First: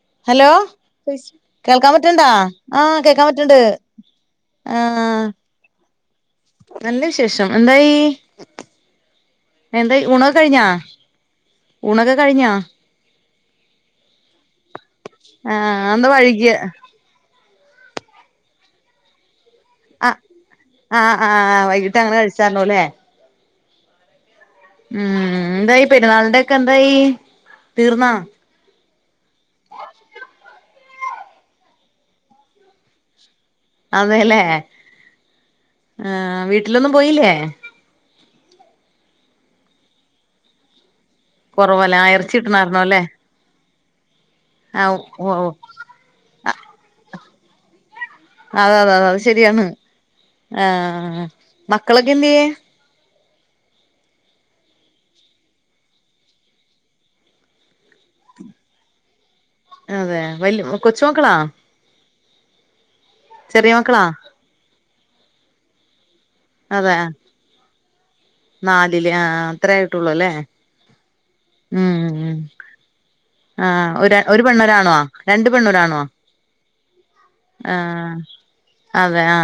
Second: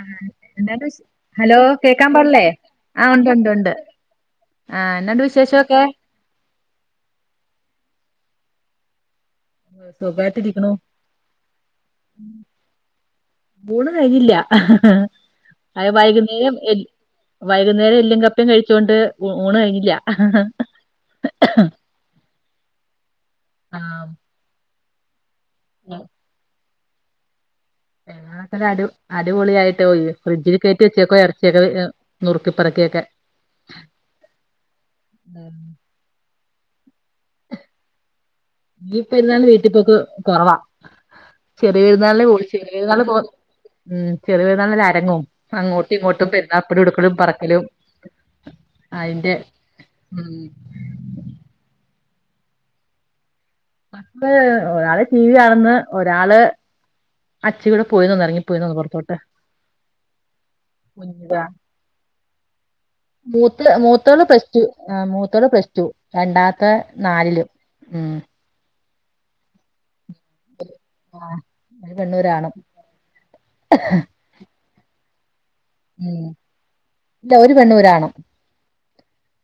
ആഹ് hello എന്താണ് വിശേ hello കേൾക്കാൻ കേക്കാൻ പറ്റണ്ടാ പാടില്ലേ ആഹ് കേക്കാൻ പറ്റണ്ട് ഒണ്ടൊണ്ടൊണ്ട് ആഹ് എന്നാണ്ട് വിശേഷവൊക്കെ നല്ല വിശേഷം എന്തായീ എന്തായി ഊണക്കെ കഴിഞ്ഞാ സുഖായിട്ടിരിക്കണു ഊണക്കെ കഴിഞ്ഞാ മൂണ് കഴിഞ്ഞില്ല അത് ആഹ് എന്താ വൈകിയ വൈകുന്നേരം എ വൈകുന്നേരം എല്ലും കപ്പയും കഴിച്ചോണ്ട് ഉ ഊണ് കഴിഞ്ഞില്ല ഇട്ടങ്ങന കഴിച്ചാലോല്ലേ ആഹ് ഉം എന്തായി പെരുന്നാളിന്റെ ഒക്കെ എന്തായി തീർന്നാ അ അടി അടിപൊളിയായിട്ട് ഫ്രിഡ്ജിൽ കേറ്റി വെചേക്കുവാ എറച്ചിയൊക്കെ നുർക്കി പെർക്കിയൊക്കെ അതേല്ലേ ഉം. ആഹ് വീട്ടിലൊന്നും പോയില്ലേ ഈ പെരുന്നാളിന് വീട്ടിപ്പോക്ക് കൊറവാ ചെറിയ കൊറവല്ലേ ആഹ് പരുന്നാളിന് ഇറച്ചി പോയി ചെറിയ കിട്ടണായിരുന്നോ അല്ലേ പെരുന്നാള് പോ ഉം ചെറിയ പെരുന്നാളിനല്ലേ ആഹ് അരങ്ങും ഓ ഓ അങ്ങോട്ടും ഇങ്ങോട്ടും പെരുന്നാപ്പടി എടുക്കലും പറക്കലും അത അതെ അത അത് അയിന്റെ ശെരിയാണ് ഉം ആഹ് മക്കളൊക്കെ എന്ത്യേ മക്കള് ഒരാള് ടി വി കാണ്ന്ന് ഒരാള് അച്ചി കൂടെ പോയിന്ന് ഒന്ന് ഇറങ്ങിപ്പോയിന്നൊന്ന് പുറത്തോട്ട് അതെ വലിയ കൊച്ചുമക്കളാണോ മൂ ചെറിയ മക്കളാ മൂത്തോള് പ്ലസ് ടു ആഹ് മൂത്തോള് പ്ലസ് ടു രണ്ടാ ഇപ്പ അതെ നാലിലും ഉം നാലില് ആഹ് അത്ര ആയിട്ടുള്ളൂ അല്ലേ ആഹ് ഒരു പെണ്ണും ഉം ഒരാണും ആഹ് ഒര് ഒരു പെണ്ണൊരാണോ രണ്ണ്ട് പെണ്ണും ഒരാണോ ഉം ഇല്ല ഒരു പെണ്ണും ഒരാണും ഏഹ് അതെ ആ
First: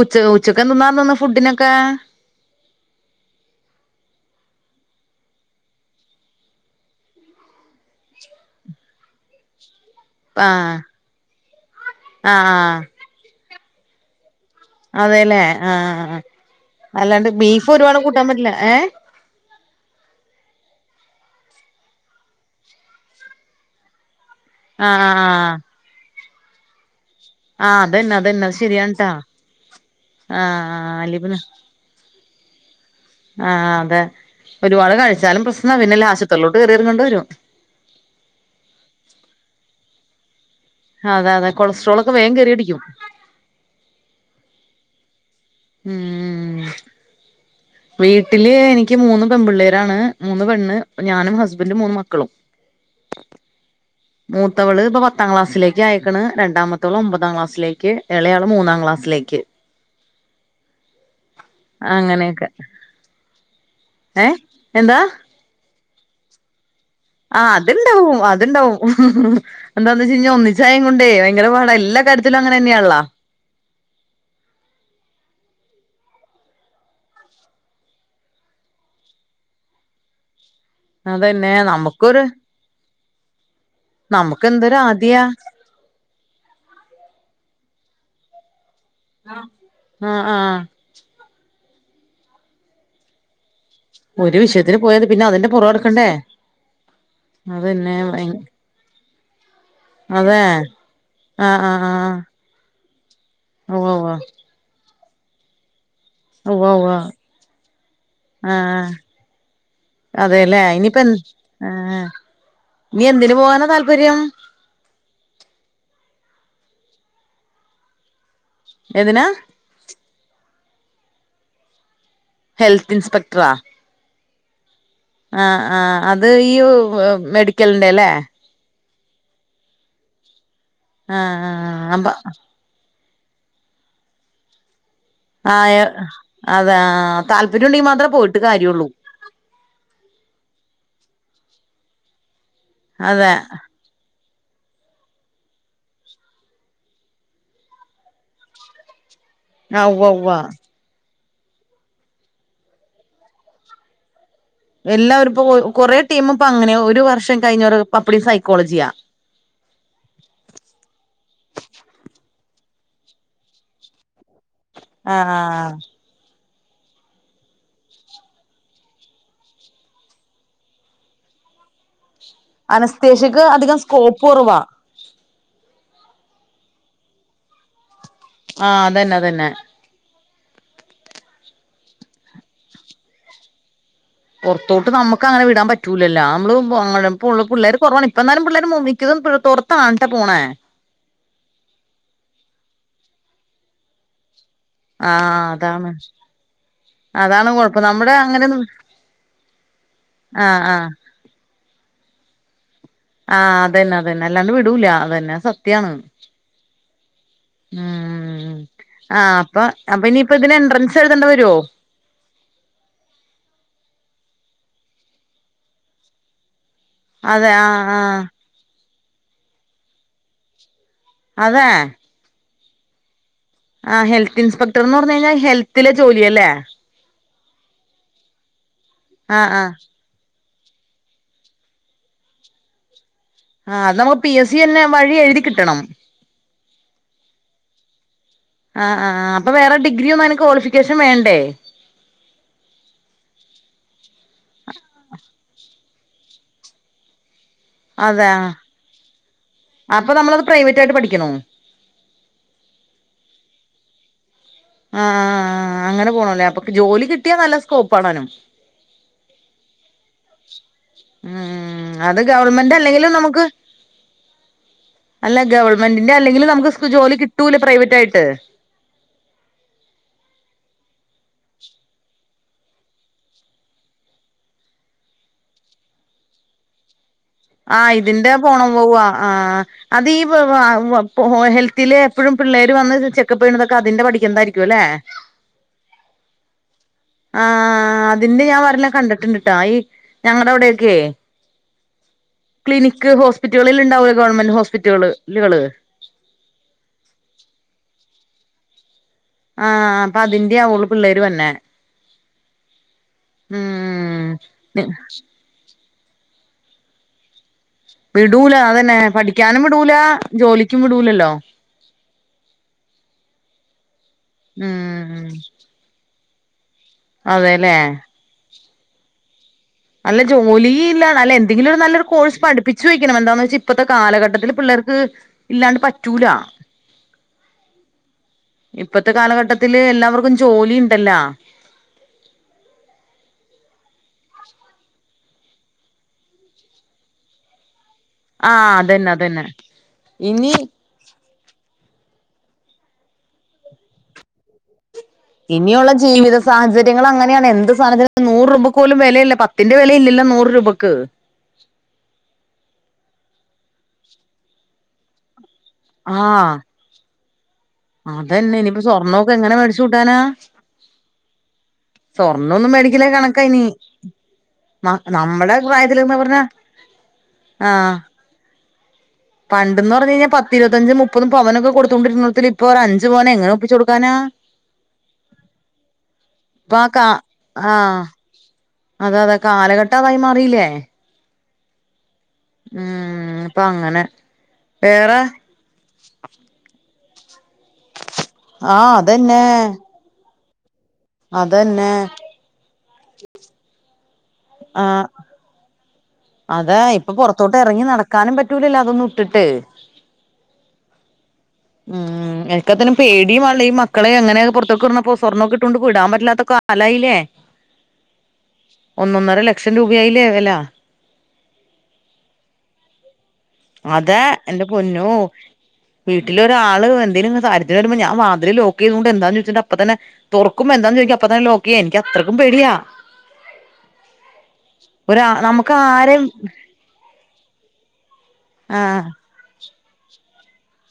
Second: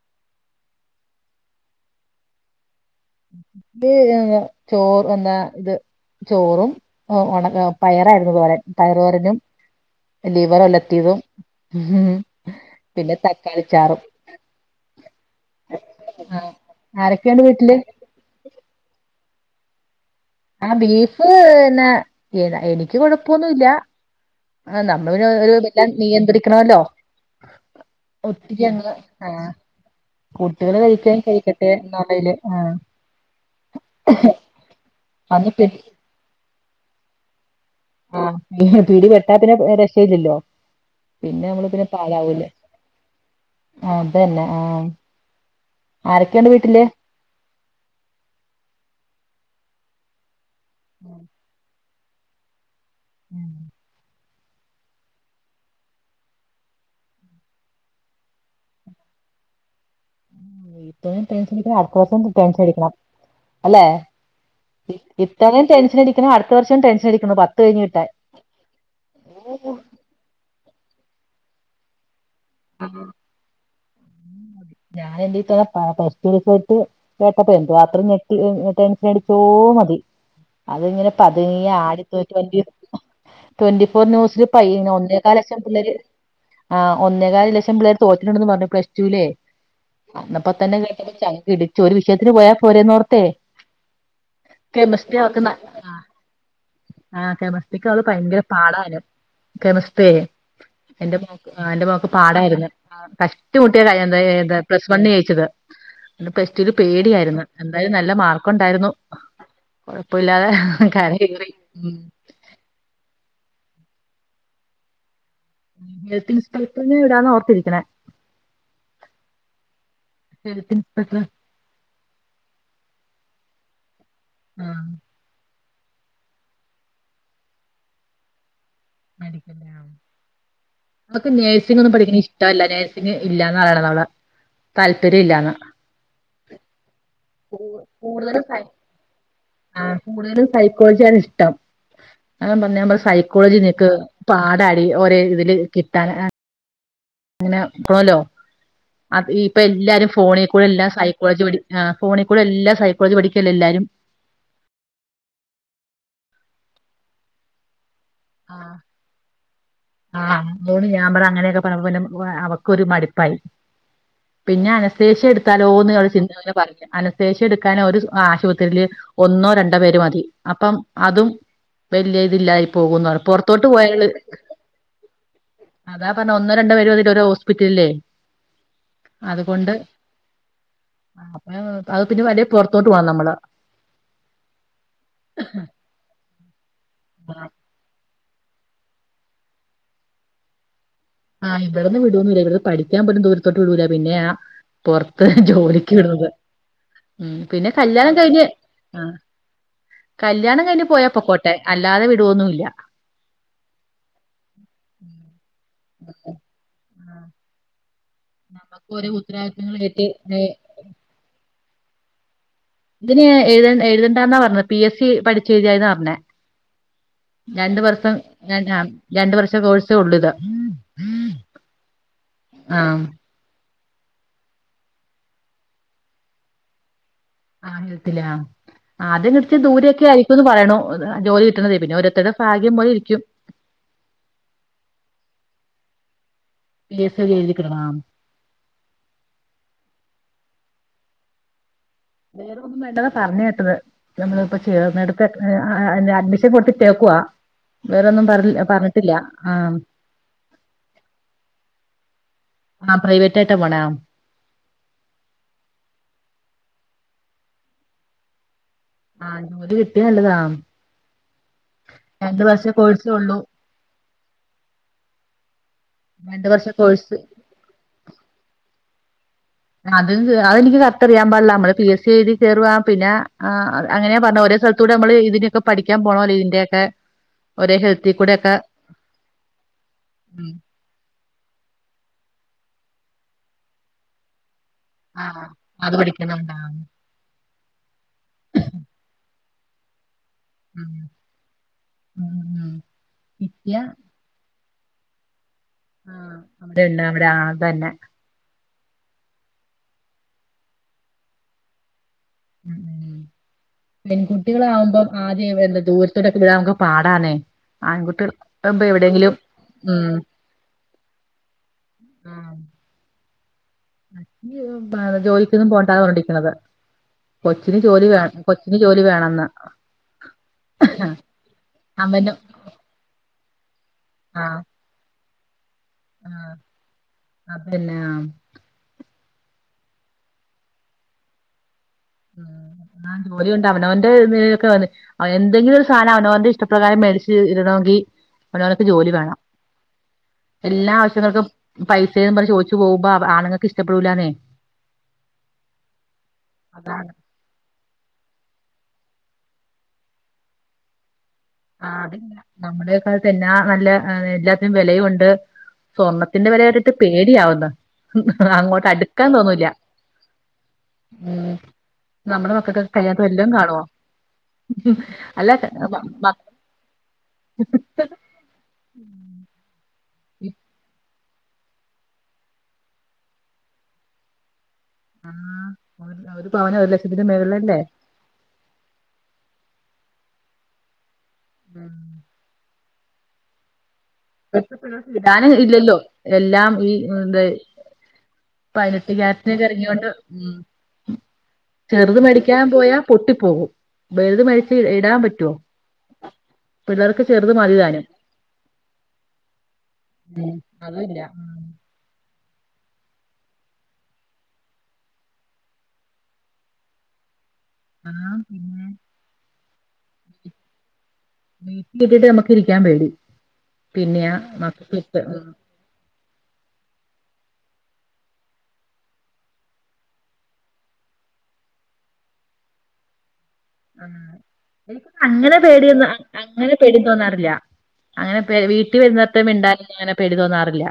ഉച്ച ഉച്ചക്ക്‌ എന്ത്ന്നാന്ന് ഫുഡിനൊക്കെ ഇത് ചോറ് എന്താ ഇത് ചോറും ഉണ പയറായിരുന്നു തോരൻ പയറ് തോരനും ആ ലിവർ ഒലത്തിയതും ആ പിന്നെ തക്കാളി ചാറും അതെല്ലേ ആഹ് ആഹ് അല്ലാണ്ട് ആരൊക്കെയുണ്ട് ബീഫ് വീട്ടില് ഒരുപാട് കൂട്ടാൻ പറ്റില്ല ഏഹ് ആഹ് ബീഫ് എന്ന ഏ എനിക്ക് കൊഴപ്പൊന്നുല്ല ആ നമ്മള് പിന് ഒരു വല്ലാം നിയന്ത്രിക്കണല്ലോ ആ അതന്നെ അതന്നെ അത് ഒത്തിരി അങ്ങ് ശരിയാണ്ട്ടാ ആഹ് ആ കൂട്ടികള് അല്ലെ കഴിക്കാൻ കഴിക്ക ട്ടെ എന്ന ഒള്ള ഇയില് ആഹ് അതെ ഒരുപാട് കഴിച്ചാലും അന്ന് പി പ്രശ്നാ പിന്നെല്ലാം ആശുപത്രിയിലോട്ട് കയറി എറങ്ങേണ്ടി വരും ആഹ് പിടി പെട്ടാ പിന്നെ രക്ഷയില്ലല്ലോ അതെ പിന്നെ അതെ നമ്മള് പിന്നെ കൊളസ്ട്രോൾ ഒക്കെ വേഗം പാലാവൂല്ലേ കേറി അടിക്കും അതന്നെ ആഹ ആരൊക്കെണ്ട് ഉം വീട്ടില് വീട്ടില് എനിക്ക് മൂന്ന് പെൺപിള്ളേരാണ് മൂന്ന് പെണ്ണ് ഞാനും ഹസ്ബന്റും മൂന്ന് മക്കളും ഉം മൂത്തവള് ഇപ്പ പത്താം ക്ലാസ്സിലേക്ക് ആയെക്കണ് രണ്ടാമത്തവള് ഒമ്പതാം ക്ലാസിലേക്ക് ഇളയാള് മൂന്നാം ക്ലാസ്സിലേക്ക് അങ്ങനെയൊക്കെ [unintelligible] അടിക്കണം അല്ലെ ഏ എന്താ ടെൻഷനടിക്കണം അടുത്ത വർഷം ടെൻഷനടി ആഹ് അത്ണ്ടാവും അതുണ്ടാവും എന്താന്ന് വെച്ച കഴിഞ്ഞാൽ ഒന്നിച്ചായ കൊണ്ടേ ഭയങ്കര പാട എല്ലാ കാര്യത്തിലും അങ്ങനെ തന്നെയാണല്ലോ ഞാൻ എന്റെ തന്ന പ പ്ലസ് ടു റിസൾട്ട്‌ കേട്ടപ്പ എന്തുവാത്രം ഞെട്ടി ടെൻഷനടിച്ചോ മതി അത്ങ്ങനെ അതന്നെ പതുങ്ങിയ ആടി നമുക്കൊരു [unintelligible] ട്വന്റി ട്വന്റി ഫോർ നമുക്ക് ന്യൂസില് പൈ എന്തൊരു ആദിയാ ഒന്നേക്കാല് ലക്ഷം പിള്ളേര് ആഹ് ഒന്നേകാല് ലക്ഷം പിള്ളേര് തോറ്റ്ട്ടുണ്ടന്ന് പറഞ്ഞു പ്ല ടു ല് ആ ആ അന്നപ്പോ തന്നെ കേട്ടപ്പ ചങ്ക് ഇടിച്ചു ഒരു വിഷയത്തിന് പോയാ പോരേ എന്നോർത്തേ ഒരു വിഷയത്തിന് പോയതി പിന്നെ അതിന്റെ പുറകേ നടക്കണ്ടേ ആഹ കെമിസ്ട്രിക്ക്‌ അതന്നെ അത്‌ ഭയങ്കര പാടാന് അതേ എന്റെ മോക്ക് എന്റെ മോക്ക് പാടായിരുന്നു കഷ്ടിമുട്ടിയ ഉവ്വ [unintelligible] ഉവ്വ ഏന്താ പ്ലസ് വണ് ജയിച്ചത് പ്ലസ് ടൂ ഉവ്വ ല് ഉവ്വ പേടിയായിരുന്നു എന്തായാലും നല്ല ആഹ് മാർക്കുണ്ടായിരുന്നു കൊഴപ്പമില്ലാതെ അതെല്ലേ ഇനിയിപ്പ എ കര കേറി ആഹ് ഇനി എന്തിന് പോകാനാ താല്പര്യം ഹെൽത്ത്‌ ഇൻസ്‌പെക്ടർന് വിടാന്ന് ഓർത്തിരിക്കണേ ഏതിനാ ഹെൽത്ത് ഇൻസ്‌പെക്ടറാ ഹെൽത്ത് ഇൻസ്പെക്ടറാ? ആഹ് ആഹ് ആഹ് അത് ഈ മെഡിക്കലിന്റെ ലേ മെഡിക്കൽ ആഹ് അവക്ക്‌ ആഹ് ആഹ് നേഴ്സിംങ്ങൊന്നും അപ്പ പഠിക്ക്‌ണ ഇഷ്ട്ട അല്ല നെ ഴ്സിങ് ഇല്ലാന്നാ പറിണതവള് താല്പര്യ ഇല്ല ആഹ് ഏ അതാ താല്പര്യം ഉണ്ടെങ്കി മാത്രേ പോയിട്ട് കാര്യള്ളൂ ആഹ് കൂടുതലും സൈക്കോളജ്യാണ് ഇഷ്ടം ഞാൻ പറഞ്ഞ് അതെ സൈക്കോളജി നിനക്ക് പാടാടീ ഒരേ ഇതില് കിട്ടാന് അ അങ്ങനെ [unintelligible] അത് ഇപ്പൊ ആഹ് ഉവ്വ എല്ലാരും ഉവ്വ ഫോണി കൂടെല്ലാ സൈ ക്കോളജി പഠിക്കാ ഫോണികൂടെ എല്ലാ സൈക്കോളജി പഠിക്കല് എല്ലാരും. എല്ലാവരും ഇപ്പോ കൊറേ ടീമ് ഇപ്പൊ അങ്ങനെ ഒരു വർഷം കഴിഞ്ഞവര് അപ്പടി ആഹ് സൈക്കോളജ്യ ആഹ് മോള് ഞാൻ പറ അങ്ങനെയൊക്കെ പറഞ്ഞപ്പൊ പിന്നെ അവള്ക്കൊരു മട്പ്പായി പിന്നെ അനസ്ഥേഷ്യ ആഹ് ഇട്ത്താലോന്നൊര് ചിന്ത പറഞ്ഞു അനസ്ഥേഷ്യ എട്ക്കാന് ഒരു ആശുപത്രില് ഒന്നോ രണ്ടോ പേര് മതി അപ്പം അതും വല്ല്യ ഇതില്ലായി പോകുന്ന് പറ അനസ്തേഷ്യക്ക് പൊറത്തോട്ട് അധികം പോയള് സ്കോപ്പ് കുറവാ അതാ പറഞ്ഞ ഒന്നോ രണ്ടോ പേര് മതിലേ ഒര് ഹോസ്പിറ്റലില് ആഹ് അതന്നെ അതന്നെ അത്കൊണ്ട് അപ്പൊ ഞാ അത് പിന്നെ വലിയ പൊറത്തോട്ട് പോവണം നമ്മള് പൊറത്തോട്ട് നമ്മക്ക്‌ങ്ങനെ വിടാ പ റ്റൂലല്ലോ നമ്മള് [unintelligible] പുള്ള് പുള്ളേര് കൊറവാണ് ഇപ്പന്നാലും പിള്ളേര് മു മിക്കതും പൊറത്താണ്ട്ടോ പോണേ ആഹ് ഇവിടന്ന് വിടൊന്നുല്ല ഇവിടെന്ന് പഠിക്കാൻ പോലും ദൂരത്തോട്ട് വിടൂല പിന്നെയാ പൊറത്ത് ആഹ് അതാണ് ജോലിക്ക് വിടുന്നത് ഉം അതാണ് പിന്നെ കൊഴപ്പം നമ്മുടെ കല്യാണം കഴിഞ്ഞ് അങ്ങനെന്നും ആഹ് ആഹ് കല്യാണം കഴിഞ്ഞ് ആഹ് പോയ പൊക്കോട്ടെ അല്ലാതെ വിടുവോന്നുല്ല. ആഹ് അതന്നെ അതന്നെ അല്ലാണ്ട് വിടൂല അതന്നെ സത്യാണ്. മ്മ് നമുക്ക് ഓരോ ആഹ് അപ്പൊ ഉത്തരവാദിത്തങ്ങൾ അപ്പൊ ഏറ്റ് ഇനിയിപ്പ ഏ ഇതിന് എൻട്രൻസ് സെഴ്തേണ്ട വെരോ ഇതിന് എഴ്ത എഴ്തണ്ടന്നാ പറഞ്ഞെ പി എസ് സി പഠിച്ച് എഴ്തിയാതിന്നാ പറഞ്ഞെ അതെ രണ്ട് ആഹ് വർഷം ആഹ് ആഹ് രണ്ട് വർഷം കോഴ്സെ ഒള്ളുത്. അതെ ആഹ് ആഹ് ഹെൽത്ത്‌ ഇൻസ്പെക്ടറ്ന്ന് പറഞ്ഞ് കഴിഞ്ഞാ ഹെൽത്തിലെ ജോലി അല്ലേ ആഹ് ഹെത്തിലെ ആഹ് ആദ്യം ആഹ് ജസ്റ്റ്‌ ആഹ് ദൂരെയോക്കെ ആയി ക്കുന്ന് പറിണു ജോലി കിട്ട്ണതേ പിന്നെ ഒരോരുത്തര്ടെ ഭാഗ്യം പോലെയിരിക്കും. ആഹ് അത് നമ്മുക് പിഎസ്സിയെന്നെ വഴി എഴ്തി കിട്ടണം. പിഎസിയൊക്കെ എഴ്തി കിട്ടണം ആഹ് ആഹ് ആഹ് അപ്പ വേറെ ഡിഗ്രിയൊന്നും അയിന് ക്വാളിഫിക്കേഷൻ വേണ്ടേ? വേറൊന്നും വേണ്ടാന്നാ പറഞ്ഞ് കേട്ടത്. നമ്മളിപ്പ ചെറ്ന്നേടത്ത്ന്നെ അഡ്മിഷൻ കൊട്ത്തിട്ടേക്കുവാ. വേറൊന്നും പറ പറഞ്ഞിട്ടില്ല ആഹ് അപ്പ നമ്മളത് പ്രൈവറ്റായിട്ട് പഠിക്കണോ? ആഹ് പ്രൈവറ്റായിട്ടാ പോണേ ആഹ് ആഹ് ആഹ് അങ്ങനെ പോണലേ അപ്പൊ ജോലി കിട്ടിയാ നല്ല സ്കോപ്പാണാനും. ആഹ് ജോലി കിട്ടിയ നല്ലതാ ഉം അത് രണ്ട് വർഷ ഗവൺമെന്റ് കോഴ്സേ അല്ലെങ്കിലും ഉള്ളൂ നമുക്ക് അല്ല ഗവൺമെന്റിന്റെ രണ്ട് അല്ലെങ്കിലും വർഷ നമുക്ക് കോഴ്സ് ജോലി കിട്ടൂല പ്രൈവറ്റായിട്ട് അത് അത് എനിക്ക് കറക്റ്റ് അറിയാ പാടില്ല നമ്മള് പി എസ് സി എഴ്തി കേറുവാ പിന്നെ അങ്ങനെ പറ്ഞ്ഞെ ഒരേ സ്ഥല ത്തൂടെ നമ്മള് ഇതിനൊക്കെ പഠിക്കാൻ പോണോല്ലോ ഇതിന്റെ ഒക്കെ ആഹ് ഇതിന്റെ പോണം പോവവാ ആഹ് അത് ഈ ഉം [unintelligible] ഹോ ഹെൽത്തിലെ എപ്പഴും പിള്ളേര് വന്ന് ചെക്കപ്പെയ്ണതൊക്കെ അതിന്റെ പഠിക്ക്‌ന്നതായിരിക്കും ലേ ആഹ് അത് പഠിക്കന്നുണ്ടാ ആഹ് അതിന്റെ ഞാൻ ഒരെണ്ണം കണ്ടിട്ടിണ്ട്ട്ടാ ഈ ഞങ്ങൾടെ അവിടെക്കെ ഉം ഉം ഉം ക്ലിനിക്ക് കിട്ടിയ ഹോസ്പിറ്റലുകളിൽ ഉണ്ടാവുല്ലേ ഗവൺമെന്റ് ഹോസ്പിറ്റൾ ല്കള് ആഹ് അടെയൂണ്ട് അവിരെ ആ അതന്നെ ആഹ് അപ്പൊ അതിന്റെയാവും ഓള് പിള്ളേര് തന്നെ ഉം പെൺകുട്ടികളാവുംമ്പം ആദ്യം എവന്ത് ദൂരത്തോടൊക്കെ വിടാ പാടാലെ വിടൂല അതന്നെ പഠിക്കാനും വിടൂലാ ഉം ജോലിക്കും വിടൂലല്ലോ പാ ഉം ജോലിക്കൊന്നും പോണ്ടാ ന്നാ പർ ഞ്ഞോണ്ടിരിക്ക്ണത് കൊച്ചിന് അതെല്ലേ ജോലി വേ കൊച്ചിന് ജോലി വേണംന്ന് അല്ല ജോലി ഇല്ലാ അല്ല എന്തെങ്കിലും ഒരു നല്ലൊരു അവനും കോഴ്സ് പഠിപ്പിച്ച് വെക്കണം എന്താന്ന് വെച്ചാ ഇ ഇപ്പത്തെ കാലഘട്ടത്തിൽ ആഹ് പിള്ളേർക്ക് ഇല്ലാണ്ട് പ ആഹ് അതന്നെ ആഹ് ഇപ്പത്തെ കാലഘട്ടത്തില് എല്ലാവർക്കും ജോലി ണ്ടല്ലാ [inaudible] ആ ജോലി ഉണ്ട് അവനവന്റെ നിലയിലൊക്കെ വന്നു അ എന്തെങ്കിലും ഒരു സാധനം അവനോന്റെ ഇഷ്ടപ്രകാരം മേടിച്ച് ഇടണോങ്കി ആഹ് അവനവൻക്ക് ജോലി അതന്നെ വേണം. അതന്നെ ഇനി എല്ലാ ആവശ്യങ്ങൾക്കും പൈസേ പറഞ് ചോയ്ച്ചു പോകുമ്പോ ആണുങ്ങക്ക് ഇഷ്ടപ്പെടൂലാന്നെ ഇനിയുള്ള ജീവിത സാഹചര്യങ്ങൾ അതാണ് അങ്ങനെയാണ് എന്ത് സാനത്തി നൂറ് രൂപക്കോലും വെലല്ല. പത്തിന്റെ വെലയില്ലല്ലോ നൂറ് രൂപയ്ക്ക് ആഹ് അതില്ല നമ്മുടെ കാലത്ത് എന്നാ നല്ല എല്ലാത്തിനും വെലയുണ്ട് സ്വർണ്ണത്തിന്റെ ആഹ് വില കേട്ടിട്ട് പേടിയാവുന്ന് അതന്നെ ഇനിയിപ്പോ അങ്ങോട്ട് അടുക്കാൻ സ്വർണ്ണൊക്കെ എങ്ങനെ തോന്നൂല്ല മേടിച്ചുട്ടാനാ ഉം നമ്മുടെ സ്വർണൊന്നും മക്കൾക്കൊക്കെ മേടിക്കിന കയ്യിനാത്ത് കണക്ക വല്ലോം ഇനി കാണുവോ ന്ന അല്ല നമ്മടെ ക- പ്രായത്തില് മ- ന്ന് മ- പർഞ്ഞാ ആഹ് പണ്ട്ന്ന് പറഞ്ഞ് കഴിഞ്ഞാ പത്തിരുപത്തഞ്ച് മുപ്പ പ്പതും പവനൊക്കെ കൊടുത്തോണ്ടിരുന്നതിൽ ഇപ്പൊ ഒരു അഞ്ച് പവനെങ്ങനെ ഒപ്പിച്ചൊട്ക്കാനാ ആ, ഒരു ഒരു പവന് ഒരു പക്ക ലക്ഷത്തിന്റെ മേളിലല്ലേ ആഹ അതെ അതെ കാലഘട്ടം അതായി മാറിയില്ലേ മം ഉം ഇപ്പൊ അങ്ങനെ വേറെ [unintelligible] ഇല്ലല്ലോ എല്ലാം ഈ ന്തെ ആഹ് പയിനെട്ട് അതന്നെ ക്യാരറ്റിനൊ ക്കെ എർങ്ങിയോണ്ട് ഉ അതന്നെ ചെറുത് മേടിക്കാൻ പോയാ പൊട്ടിപ്പോകും ബലുത് മേടിച്ച് ആഹ് ഇടാൻ പറ്റുവോ? അതാ ഇപ്പൊ പിള്ളേർക്ക് ചെറുത് പൊറത്തോട്ട് എറങ്ങി മതിതാനും നടക്കാനും പറ്റൂലല്ലോ അതൊന്നും ഇട്ടിട്ട് ഉം അത് ല്ല ഉം എനക്കതിനു പേടിയും മാണല്ലോ ഈ മക്കളെ എങ്ങനെ പൊർത്ക് ട്ണ പോ സ്വർണൊക്കെ ഇട്ടൊണ്ട് വിടാൻ പറ്റ്ല്ലാത്ത ക്കാല കാലായില്ലേ ആഹ് പിന്നെ ഒന്നൊന്നര ലക്ഷം രൂപയായില്ലേ വെല വീട്ടിലിട്ടിട്ട് നമ്മക്ക് ഇരിക്കാൻ പേടി അതെ പിന്നെയാ എന്റെ പൊന്നോ മക്കൾക്ക് വീട്ടിലൊരാള് എന്തോനങ്ങ് കാര്യത്തിനു വരുമ്പോ ഞാൻ വാതില് ലോക്ക് ചെയ്തോണ്ട് ന്താന്ന് ചോയ്ച്ചിട്ട് അപ്പ തന്നെ തൊർക്കുമ്പോ എന്താന്ന് ചോദിക്കും അപ്പ തന്നെ ലോക്കെയ്യും എനിക്ക് അത്രയ്ക്കും പേടിയാ എനിക്കൊന്നും ഒരാ അങനെ നമുക്ക് പേടിയൊന്നും ആരേം അങ്ങനെ പേടി തോന്നാറില്ല അങ്ങനെ വീട്ടിൽ ആഹ് വെർന്നോർത്ത് മിണ്ടാൻ അങ്ങനെ പേടി തോന്നാറില്ല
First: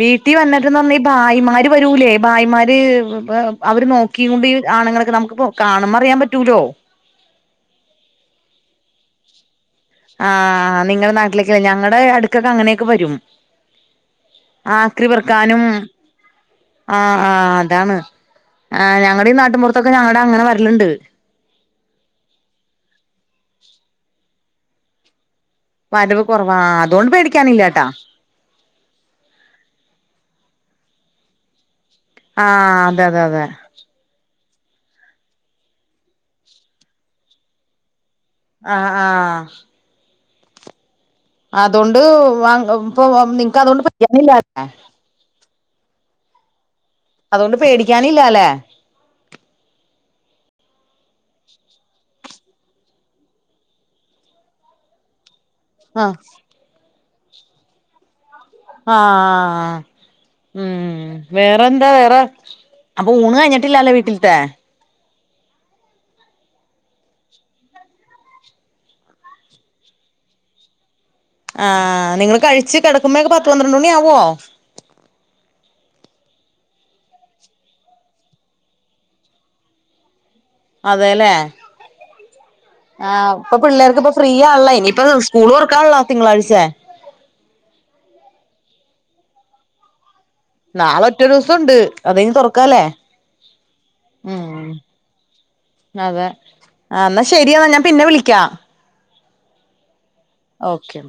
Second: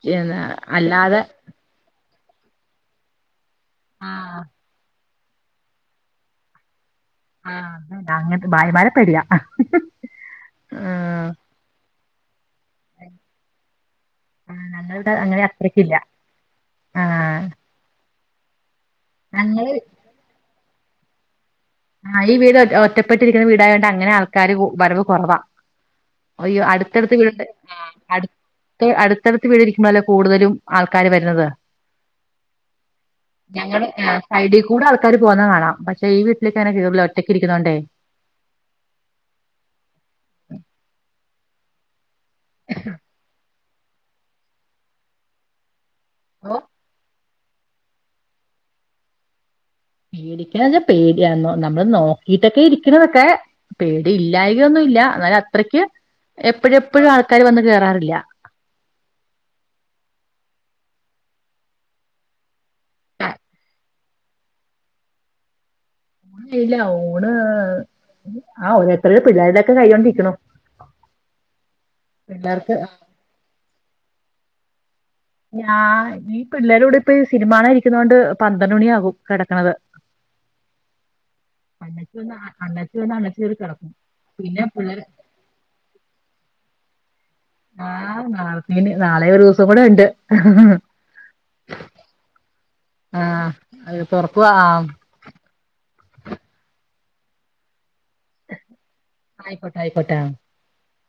വീട്ടിൽ വന്നിട്ടന്ന് അല്ലാതെ ഭായിമാര് വരൂലേ ഭായിമാര് അവര് നോക്കി ആഹ് കൊണ്ട് ആണുങ്ങളൊക്കെ നമുക്ക്പ്പോ കാണമ്പോറിയാൻ പറ്റൂലോ ആഹ് അ അങ്ങ ഭായ്മാരെ പേടിയ ആഹ് നിങ്ങളുടെ നാട്ടിലേക്കല്ലേ ഞങ്ങളടെ അടുക്കൊക്കെ അങ്ങനെയൊക്കെ വരും ആ ആക്രി ഞങ്ങളിവിടെ അങ്ങനെ പെറുക്കാനും അത്രക്കില്ല ആ ആഹ് ആഹ് അതാണ് ആ ഞങ്ങള ഈ ഞങ്ങള് നാട്ടുമ്പുറത്തൊക്കെ ഞങ്ങടെ അങ്ങനെ വരല്ണ്ട് ആഹ് ഈ വീട് ഒറ്റപ്പെട്ടിരിക്കുന്ന വീടായോണ്ട് അങ്ങനെ ആൾക്കാര് വരവ് കൊറവാ. വരവ് കുറവാ അയ്യോ അതുകൊണ്ട് അടുത്തടുത്ത് വീടുണ്ട് പേടിക്കാനില്ലാട്ടാ അഹ് അടു- അടുത്തടുത്ത് വീട് ഇരിക്കമ്പളല്ലെ കൂടുതലും ആൾക്കാര് വരുന്നത്. ആഹ് അതെ അതെ അതെ എങ്ങനെ എങ്ങനെ സൈഡി കൂടെ ആൾക്കാർ പോകുന്ന കാണാം പക്ഷെ ഈ വീട്ടിലേക്ക് അങ്ങനെ കേറില്ല ഒറ്റക്ക് ഇരിക്കുന്നോണ്ടേ. ആഹ് ആഹ് അതൊണ്ട് [unintelligible] ഇപ്പൊ നിങ്ങക്ക് അതൊണ്ട് പഠിക്കാനി [unintelligible] എന്തോ അതുകൊണ്ട് പേടിക്കാനില്ലാ ല്ലെ പേടിക്ക്ണത് പേട്യാന്നൊ നമ്മള് നോക്കിട്ടൊക്കെ ഇരിക്ക്ണതൊക്കെ പേടി ഇല്ലായികയൊന്നുല്ല. എന്നാല് അത്രയ്ക്ക് ആഹ് എപ്പഴെപ്പോഴും ആൾക്കാര് വന്ന് കേയറാറില്ല. ആഹ് ഉം വേറെന്താ വേറെ അപ്പൊ ഊണ് കഴഞ്ഞിട്ടില്ലാല്ലെ വീട്ടിൽ ത്തെ ഇല്ല ഊണ് ആ ഓരോരുത്തരെ പിള്ളേരുടെക്കെ കൈയോണ്ടിരിക്ക്ണു. ആ നിങ്ങള് കഴിച്ച് കടക്കുമ്പഴെക്കെ പത്ത് പന്ത്രണ്ട് മണി ആവോ ഞാൻ ഈ പിള്ളേര കൂടെ ഇപ്പൊ ഈ സിനിമാ കാണാൻ ഇരിക്കുന്നത് കൊണ്ട് പന്ത്രണ്ട് മണിയാകും കിടക്കണത്. [inaudible] അതേല്ലേ അമ്മച്ചി വന്ന് അമ്മച്ചി ആ വന്ന് അമ്മച്ചി കേറി ഇപ്പൊ കെടക്കും. പിള്ളേർക്ക്പ്പ പിന്നെ ഫ്രീയാണല്ലെ പിള്ളേര് ഇനിപ്പ സ്കൂളും തുറക്കാണ്ള്ള തിങ്കാഴ്ച്ചെ ആ നാളത്തീല് നാളെ ഒരൂസം കൂടെ ഇണ്ട്. നാളെ ഒറ്റ ദിവസം ഉണ്ട് അത് കഴിഞ്ഞു തുറക്കാലെ. ആഹ് അ തുറക്ക്പാ ആഹ് അതെ എന്നാ ശരിയെന്നാ ഞാൻ പിന്നെ വിളിക്കാ. ആയിക്കോട്ടെ ആയിക്കോട്ടാ ഓക്കെ